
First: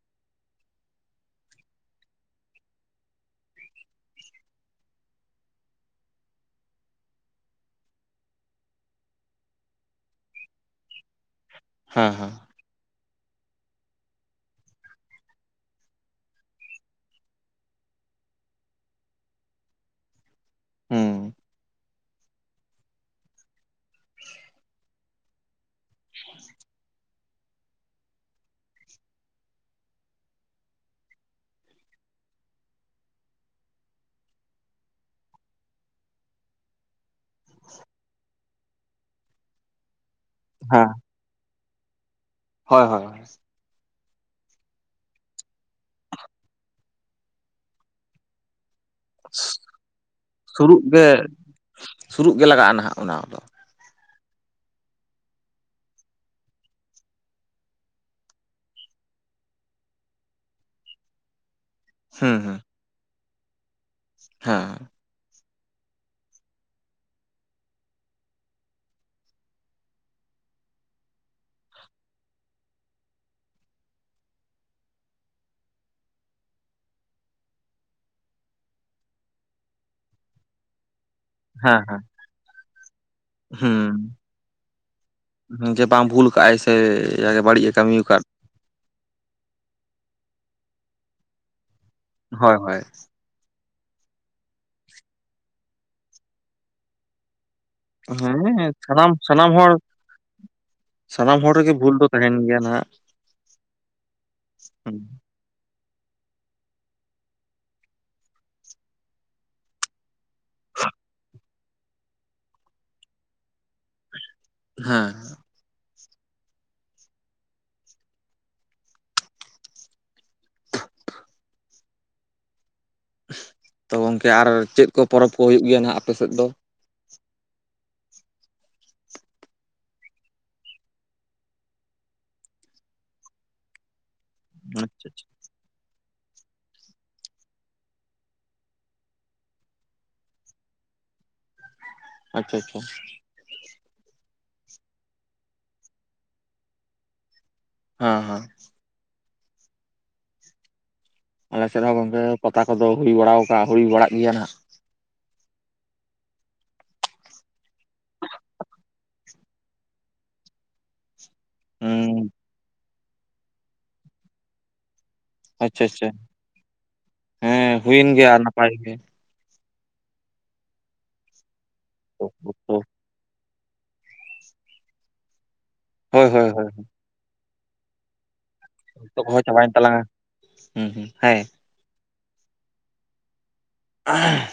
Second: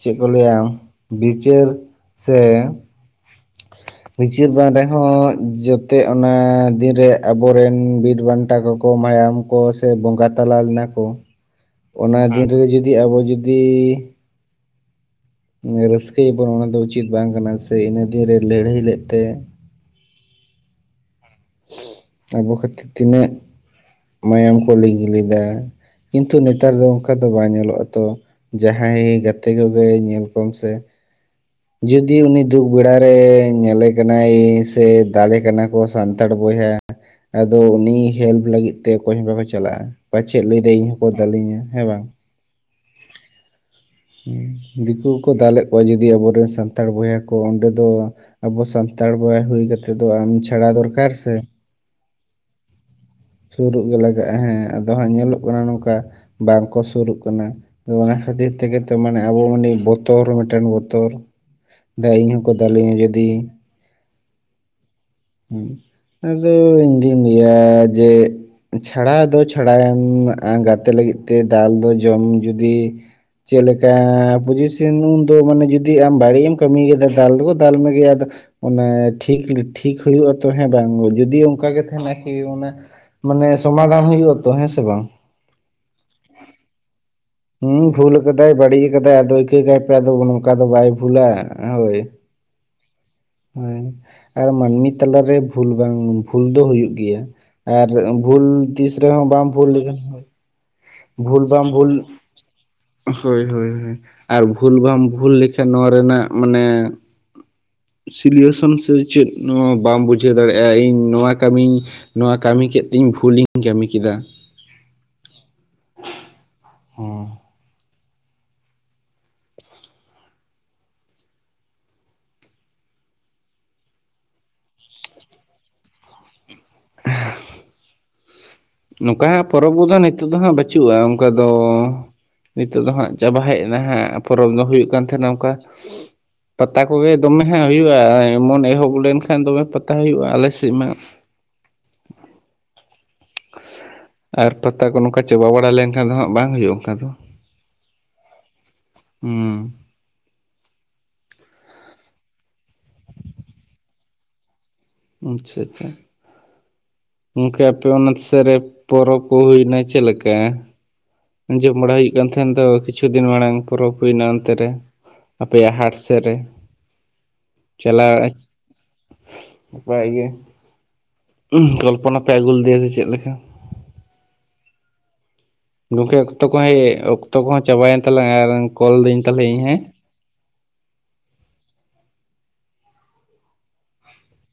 ᱪᱮᱫ ᱠᱚ ᱞᱟᱹᱭᱟ ᱵᱤᱪᱟᱹᱨ ᱥᱮ [inaudible] ᱵᱤᱪᱟᱹᱨ ᱵᱟᱝ ᱨᱮᱦᱚᱸ ᱡᱟᱛᱮ ᱚᱱᱟ ᱫᱤᱱ ᱨᱮ ᱟᱵᱚᱨᱮᱱ ᱵᱤᱨ ᱵᱟᱱᱴᱟ ᱠᱚ ᱠᱚ ᱢᱟᱭᱟᱢ ᱠᱚ ᱥᱮ ᱵᱚᱸᱜᱟ ᱛᱟᱞᱟ ᱞᱮᱱᱟ ᱠᱚ ᱦᱮᱸ ᱚᱱᱟ ᱦᱮᱸ ᱫᱤᱱ ᱨᱮ ᱡᱩᱫᱤ ᱟᱵᱚ ᱡᱩᱫᱤ ᱨᱟᱹᱥᱠᱟᱹ ᱭᱟᱵᱚᱱ ᱚᱱᱟ ᱫᱚ ᱩᱪᱤᱛ ᱵᱟᱝ ᱠᱟᱱᱟ ᱥᱮ ᱤᱱᱟᱹ ᱫᱤᱱ ᱨᱮ ᱞᱟᱹᱲ ᱦᱟᱹᱭ ᱞᱮᱫ ᱛᱮ ᱦᱚᱸ ᱟᱵᱚ ᱠᱷᱟᱹᱛᱤᱨ ᱛᱤᱱᱟᱹᱜ ᱢᱟᱭᱟᱢ ᱠᱚ ᱞᱤᱜᱤ ᱞᱮᱫᱟ᱾ ᱠᱤᱱᱛᱩ ᱱᱮᱛᱟᱨ ᱫᱚ ᱚᱱᱠᱟ ᱫᱚ ᱵᱟᱝ ᱧᱮᱞᱚᱜᱼᱟ ᱛᱚ ᱡᱟᱦᱟᱸᱭ ᱜᱟᱛᱮ ᱠᱚ ᱜᱮ ᱧᱮᱞ ᱠᱚᱢ ᱥᱮ ᱡᱩᱫᱤ ᱩᱱᱤ ᱫᱩᱠ ᱵᱮᱲᱟᱨᱮ ᱧᱮᱞᱮ ᱠᱟᱱᱟᱭ ᱥᱮ ᱫᱟᱞᱮ ᱠᱟᱱᱟ ᱠᱚ ᱥᱟᱱᱛᱟᱲ ᱵᱚᱭᱦᱟ ᱟᱫᱚ ᱩᱱᱤ ᱦᱮᱞᱯ ᱞᱟᱹᱜᱤᱫ ᱛᱮ ᱚᱠᱚᱭ ᱦᱚᱸ ᱵᱟᱠᱚ ᱪᱟᱞᱟᱜᱼᱟ ᱯᱟᱪᱮᱫ ᱞᱟᱹᱭᱫᱟ ᱤᱧ ᱦᱮᱸ ᱦᱚᱸᱠᱚ ᱫᱟᱞᱤᱧᱟ ᱦᱮᱸ ᱵᱟᱝ? ᱦᱳᱭ ᱦᱳᱭ᱾ ᱩᱸ ᱫᱤᱠᱩ ᱠᱚᱠᱚ ᱫᱟᱞᱮᱫ ᱠᱚᱣᱟ ᱡᱩᱫᱤ ᱟᱵᱚᱨᱤᱱ ᱥᱟᱱᱛᱟᱲ ᱵᱚᱭᱦᱟ ᱠᱚ ᱚᱸᱰᱮ ᱫᱚ ᱟᱵᱚ ᱥᱟᱱᱛᱟᱲ ᱵᱚᱭᱦᱟ ᱦᱩᱭ ᱠᱟᱛᱮ ᱫᱚ ᱟᱢ ᱪᱷᱟᱲᱟ ᱥᱩᱨᱩᱜ ᱜᱮ ᱫᱚᱨᱠᱟᱨ ᱥᱮ? ᱥᱩᱨᱩᱜ ᱜᱮ ᱞᱟᱜᱟᱜᱼᱟ ᱱᱟᱸᱦᱟᱜ ᱚᱱᱟ ᱠᱚ ᱫᱚ᱾ ᱥᱩᱨᱩᱜ ᱜᱮ ᱞᱟᱜᱟᱜᱼᱟ ᱦᱮᱸ, ᱟᱫᱚ ᱦᱟᱸᱜ ᱧᱮᱞᱚᱜ ᱠᱟᱱᱟ ᱱᱚᱝᱠᱟ ᱵᱟᱝᱠᱚ ᱥᱩᱨᱩᱜ ᱠᱟᱱᱟ, ᱟᱫᱚ ᱚᱱᱟ ᱠᱷᱟᱹᱛᱤᱨ ᱛᱮᱜᱮ ᱛᱚ ᱢᱟᱱᱮ ᱟᱵᱚ ᱩᱱᱤ ᱵᱚᱛᱚᱨ ᱢᱤᱫᱴᱟᱝ ᱵᱚᱛᱚᱨ ᱡᱟ ᱤᱧ ᱦᱚᱸᱠᱚ ᱫᱟᱞᱤᱧᱟ ᱡᱩᱫᱤ, ᱦᱟᱸ᱾ ᱦᱩᱸ ᱟᱫᱚ ᱤᱧᱫᱩᱧ ᱞᱟᱹᱭᱟ ᱡᱮ ᱪᱷᱟᱲᱟ ᱫᱚ ᱪᱷᱟᱲᱟᱭᱮᱢ ᱜᱟᱛᱮ ᱞᱟᱹᱜᱤᱫ ᱛᱮ ᱫᱟᱞ ᱫᱚ ᱡᱚᱢ ᱡᱩᱫᱤ ᱪᱮᱫᱞᱮᱠᱟ ᱯᱚᱪᱤᱥᱮᱱ ᱩᱱᱫᱚ ᱢᱟᱱᱮ ᱡᱩᱫᱤ ᱟᱢ ᱵᱟᱹᱲᱤᱡ ᱮᱢ ᱠᱟᱹᱢᱤ ᱠᱟᱫᱟ ᱫᱟᱞ ᱫᱚᱠᱚ ᱫᱟᱞ ᱢᱮᱜᱮᱭᱟ, ᱟᱫᱚ ᱚᱱᱟ ᱴᱷᱤᱠ ᱴᱷᱤᱠ ᱦᱩᱭᱩᱜ ᱟ ᱛᱚ ᱦᱮᱸ ᱵᱟᱝ ᱡᱩᱫᱤ ᱚᱝᱠᱟ ᱦᱮᱸ ᱜᱮ ᱦᱮᱸ ᱛᱟᱦᱮᱸᱱᱟ ᱟᱨᱠᱤ ᱚᱱᱮ ᱢᱟᱱᱮ ᱥᱚᱢᱟᱫᱷᱟᱱ ᱦᱩᱭᱩᱜ ᱟᱛᱚ ᱦᱮᱸᱥᱮ ᱵᱟᱝ? ᱦᱮᱸ ᱡᱮ ᱵᱟᱝ ᱵᱷᱩᱞ ᱠᱟᱜᱟᱭ ᱦᱩᱸ ᱵᱷᱩᱞ ᱟᱫᱟᱭ ᱵᱟᱹᱲᱤᱡ ᱠᱟᱫᱟᱭ ᱟᱫᱚ ᱤᱠᱟᱹ ᱠᱟᱭ ᱯᱮ ᱱᱚᱝᱠᱟ ᱫᱚ ᱵᱟᱭ ᱵᱷᱩᱞᱟ ᱦᱳᱭ᱾ ᱦᱳᱭ ᱦᱳᱭ᱾ ᱦᱳᱭ ᱟᱨ ᱢᱟᱹᱱᱢᱤ ᱛᱟᱞᱟᱨᱮ ᱵᱷᱩᱞ ᱵᱟᱝ ᱵᱷᱩᱞ ᱫᱚ ᱦᱩᱭᱩᱜ ᱜᱤᱭᱟ᱾ ᱟᱨ ᱵᱷᱩᱞ ᱦᱮᱸ ᱛᱤᱥ ᱥᱟᱱᱟᱢ ᱨᱮᱦᱚᱸ ᱵᱟᱢ ᱥᱟᱱᱟᱢ ᱵᱷᱩᱞ ᱦᱚᱲ ᱞᱮᱠᱷᱟᱱ ᱦᱳᱭ ᱥᱟᱱᱟᱢ ᱦᱚᱲ ᱨᱮᱜᱮ ᱵᱷᱩᱞ ᱫᱚ ᱛᱟᱦᱮᱸᱱ ᱜᱮᱭᱟ ᱱᱟᱦᱟᱸᱜ᱾ ᱦᱳᱭ ᱦᱳᱭ ᱦᱳᱭ, ᱟᱨ ᱵᱷᱩᱞ ᱵᱟᱢ ᱵᱷᱩᱞ ᱞᱮᱠᱷᱟᱱ ᱱᱚᱣᱟ ᱨᱮᱱᱟᱜ ᱢᱟᱱᱮ ᱥᱤᱞᱩᱭᱚᱥᱚᱱ ᱥᱮ ᱪᱮᱫ ᱱᱚᱣᱟ ᱵᱟᱢ ᱵᱩᱡᱷᱟᱹᱣ ᱫᱟᱲᱮᱭᱟᱜᱼᱟ ᱤᱧ ᱱᱚᱣᱟ ᱠᱟᱹᱢᱤ ᱱᱚᱣᱟ ᱠᱟᱹᱢᱤ ᱠᱮᱫ ᱛᱤᱧ ᱵᱷᱩᱞᱤᱧ ᱠᱟᱹᱢᱤ ᱠᱮᱫᱟ᱾ ᱦᱟᱸ᱾ ᱦᱚᱸ᱾ ᱛᱚ ᱜᱚᱝᱠᱮ ᱟᱨ ᱪᱮᱫ ᱠᱚ ᱯᱚᱨᱚᱵᱽ ᱠᱚ ᱦᱩᱭᱩᱜ ᱜᱮᱭᱟ ᱱᱟᱸᱜ ᱟᱯᱮ ᱥᱮᱫ ᱫᱚ? [inaudible] ᱱᱚᱝᱠᱟ ᱯᱚᱨᱚᱵᱽ ᱠᱚᱫᱚ ᱱᱤᱛᱚᱜ ᱫᱚ ᱦᱟᱸᱜ ᱵᱟᱹᱪᱩᱜᱼᱟ ᱚᱱᱠᱟ ᱫᱚᱻ ᱱᱤᱛᱳᱜ ᱫᱚ ᱦᱟᱸᱜ ᱪᱟᱵᱟ ᱦᱮᱡ ᱱᱟ ᱦᱟᱸᱜ ᱯᱚᱨᱚᱵᱽ ᱫᱚ ᱦᱩᱭᱩᱜ ᱠᱟᱱ ᱟᱪᱪᱷᱟ ᱛᱟᱦᱮᱸᱱᱟ ᱟᱪᱪᱷᱟ ᱚᱝᱠᱟ ᱯᱟᱛᱟ ᱠᱚᱜᱮ ᱫᱚᱢᱮ ᱦᱟᱸᱜ ᱦᱩᱭᱩᱜᱼᱟ ᱮᱢᱚᱱ ᱮᱦᱚᱵ ᱞᱮᱱᱠᱷᱟᱱ ᱫᱚᱢᱮ ᱯᱟᱛᱟ ᱦᱩᱭᱩᱜᱼᱟ, ᱟᱞᱮ ᱥᱮᱫ ᱢᱟ ᱟᱪᱪᱷᱟ ᱪᱷᱟ ᱪᱷᱟ᱾ ᱟᱨ ᱯᱟᱛᱟ ᱠᱚ ᱱᱚᱝᱠᱟ ᱪᱟᱵᱟ ᱵᱟᱲᱟ ᱞᱮᱱᱠᱷᱟᱱ ᱫᱚ ᱦᱟᱸᱜ ᱵᱟᱝ ᱦᱩᱭᱩᱜᱼᱟ ᱚᱝᱠᱟ ᱫᱚ᱾ ᱦᱟᱸ ᱦᱟᱸ᱾ ᱦᱩᱸ᱾ ᱟᱞᱮᱥᱮᱫ ᱦᱚᱸ ᱜᱚᱝᱠᱮ ᱯᱟᱛᱟ ᱠᱚᱫᱚ ᱦᱩᱭ ᱵᱟᱲᱟᱣ ᱠᱟ ᱦᱩᱭ ᱵᱟᱲᱟᱜ ᱜᱮᱭᱟ ᱱᱟᱸᱜ᱾ ᱟᱪᱪᱷᱟ ᱪᱷᱟ ᱪᱷᱟ᱾ ᱜᱚᱝᱠᱮ ᱟᱯᱮ ᱚᱱᱟ ᱥᱮᱫ ᱨᱮ ᱯᱚᱨᱚᱵᱽ ᱠᱚ ᱦᱩᱭᱱᱟ ᱪᱮᱫ ᱞᱮᱠᱟ? ᱟᱸᱡᱚᱢ ᱵᱟᱲᱟ ᱦᱩᱭᱩᱜ ᱦᱩᱸ ᱠᱟᱱ ᱛᱟᱦᱮᱸ ᱫᱚ ᱠᱤᱪᱷᱩ ᱫᱤᱱ ᱢᱟᱲᱟᱝ ᱯᱚᱨᱚᱵᱽ ᱦᱩᱭᱱᱟ ᱚᱱᱛᱮ ᱨᱮ? ᱟᱯᱮᱭᱟᱜ ᱟᱪᱪᱷᱟ ᱦᱟᱴ ᱟᱪᱪᱷᱟ ᱥᱮᱫ ᱨᱮ, ᱦᱮᱸ ᱦᱩᱭᱮᱱ ᱪᱟᱞᱟᱣ ᱜᱮᱭᱟ ᱱᱟᱯᱟᱭ ᱜᱮ ᱚᱯᱮᱭᱟᱜ ᱤᱭᱟᱹ ᱩᱸ ᱠᱚᱞᱯᱚᱱᱟ ᱯᱮ ᱟᱹᱜᱩ ᱞᱮᱫᱮᱭᱟ ᱥᱮ ᱪᱮᱫ ᱞᱮᱠᱟ? ᱜᱚᱝᱠᱮ ᱦᱳᱭ ᱚᱠᱛᱚ ᱦᱳᱭ ᱠᱚ ᱦᱳᱭ ᱤᱭᱟᱹ ᱚᱠᱛᱚ ᱠᱚᱦᱚᱸ ᱪᱟᱵᱟᱭᱮᱱ ᱛᱟᱞᱟᱝᱼᱟ ᱟᱨ ᱠᱚᱞᱫᱟᱹᱧ ᱚᱠᱛᱚ ᱠᱚᱦᱚᱸ ᱛᱟᱞᱦᱮ ᱤᱧ ᱪᱟᱵᱟᱭᱮᱱ ᱦᱮᱸ? ᱛᱟᱞᱟᱝᱟ ᱦᱩᱸ ᱦᱩᱸ ᱦᱮ᱾ ᱟᱦ᱾